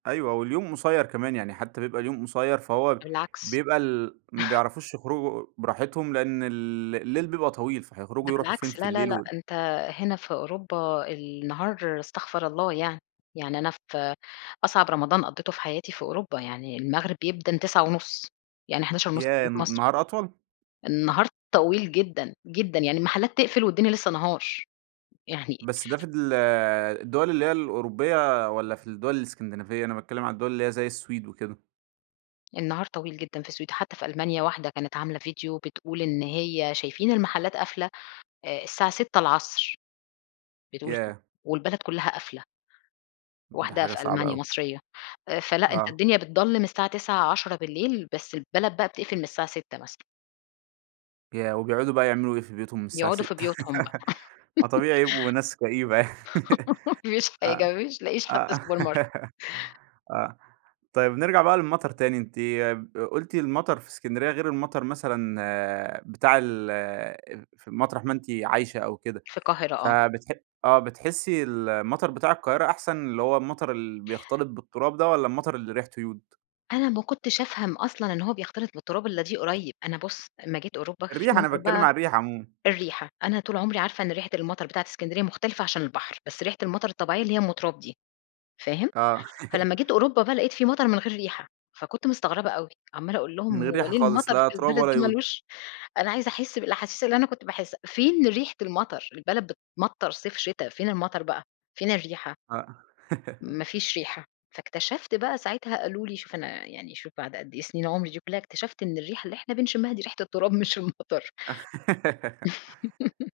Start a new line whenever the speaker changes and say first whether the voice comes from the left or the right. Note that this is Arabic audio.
right: أيوه، واليوم قصيِّر كمان، يعني حتى بيبقى اليوم قصيِّر، فهو
left: بالعكس.
right: بيبقى ال ما بيعرفوش يخرُجوا براحتهم، لأن ال الليل بيبقى طويل، فهيخرُجوا
left: ده
right: يرُوحوا فين
left: بالعكس،
right: في
left: لا، لا،
right: الليل،
left: لأ،
right: و
left: أنتَ هنا في أوروبا النهار، استغفر الله يعني، يعني أنا في أصعب رمضان قضِّيته في حياتي في أوروبا يعني، المغرَب بيأذَّن 21:30 يعني 23:30 في
right: ياه!
left: توقيت
right: الن
left: مصر.
right: النهار أطول؟
left: النهار طويل جدًا، جدًا، يعني المحلات تقفل والدنيا لسه نهار. يعني
right: بس ده في ال الدول اللي هي الأوروبية، والّا في الدول الإسكندِنافية؟ أنا باتكلَّم عن الدول اللي هي زي السويد وكده.
left: النهار طويل جدًا في السويد، حتى في ألمانيا، واحدة كانت عاملة فيديو بتقول إن هي "شايِفين المحلات قافِلة الساعة 18:00." بتقول كده،
right: ياه!
left: والبلد كلّها قافِلة.
right: ده
left: واحدة
right: حاجة
left: في
right: صعبة
left: ألمانيا،
right: أوي.
left: مصرية. آآ فلأ، أنتَ
right: آه.
left: الدنيا بتضلَّم الساعة 21:00، 22:00، بس البلد بقى بتقفَل من الساعة 18:00 مثلًا.
right: ياه! وبيقعُدوا بقى يعملوا إيه في بيوتهُم من الساعة
left: يقعدوا في
right: 18:00؟
left: بيوتهم بقى.
right: ما طبيعي يبقوا ناس كئيبة يعني.
left: ما فيش
right: آه،
left: حاجة، ما فيش ما تلقِّيش حتى
right: آه.
left: supermarket.
right: آه. طيب نرجع بقى للمطَر تاني، أنتِ ب قُلتِ المطر في إسكندرية غير المطر مثلًا بتاع ال [unintelligible] في مطرَح ما أنتِ عايشة أو كده.
left: في القاهرة، آه.
right: فبتح آه، بتحسِّي المطر بتاع القاهرة أحسن، اللي هو المطر اللي بيختلط بالتراب ده، والّا المطَر اللي ريحته يود؟
left: أنا ما كنتِش أفهم أصلًا إن هو بيختلط بالتراب إلَّا دي قريب. أنا بُص، أمَّا جيت أوروبا في
right: الريحة، أنا
left: مطَر
right: باتكلم
left: بقى
right: عن الريحة عمومًا.
left: الريحة، أنا طول عمري عارِفة إن ريحة المطر بتاعة إسكندرية مختلِفة عشان البحر، بس ريحة المطر الطبيعية اللي هي أم تراب دي، فاهم؟
right: آه.
left: فلمَّا جيت أوروبا بقى لقِيت في مطَر من غير ريحة، فكنت مستغرِبة أوي، عمَّالة أقول لهُم:
right: من غير
left: "هو
right: ريحة
left: ليه
right: خالص،
left: المطر
right: لا
left: في
right: تراب
left: البلد
right: ولا
left: دي ما
right: يود.
left: لوش أنا عايزة أحس بالأحاسيس اللي أنا كنت باحس فين ريحة المطَر؟ البلد بتمطَر صيف شتا، فين المطَر بقى، فين الريحة؟"
right: آه.
left: ما فيش ريحة، فاكتشَفِت بقى ساعتها، قالوا لي شوف أنا يعني شوف بعد قد إيه سنين عُمري دي كلها، اكتشفت إن الريحة اللي إحنا بنشمِّها دي ريحة التراب مش المطر.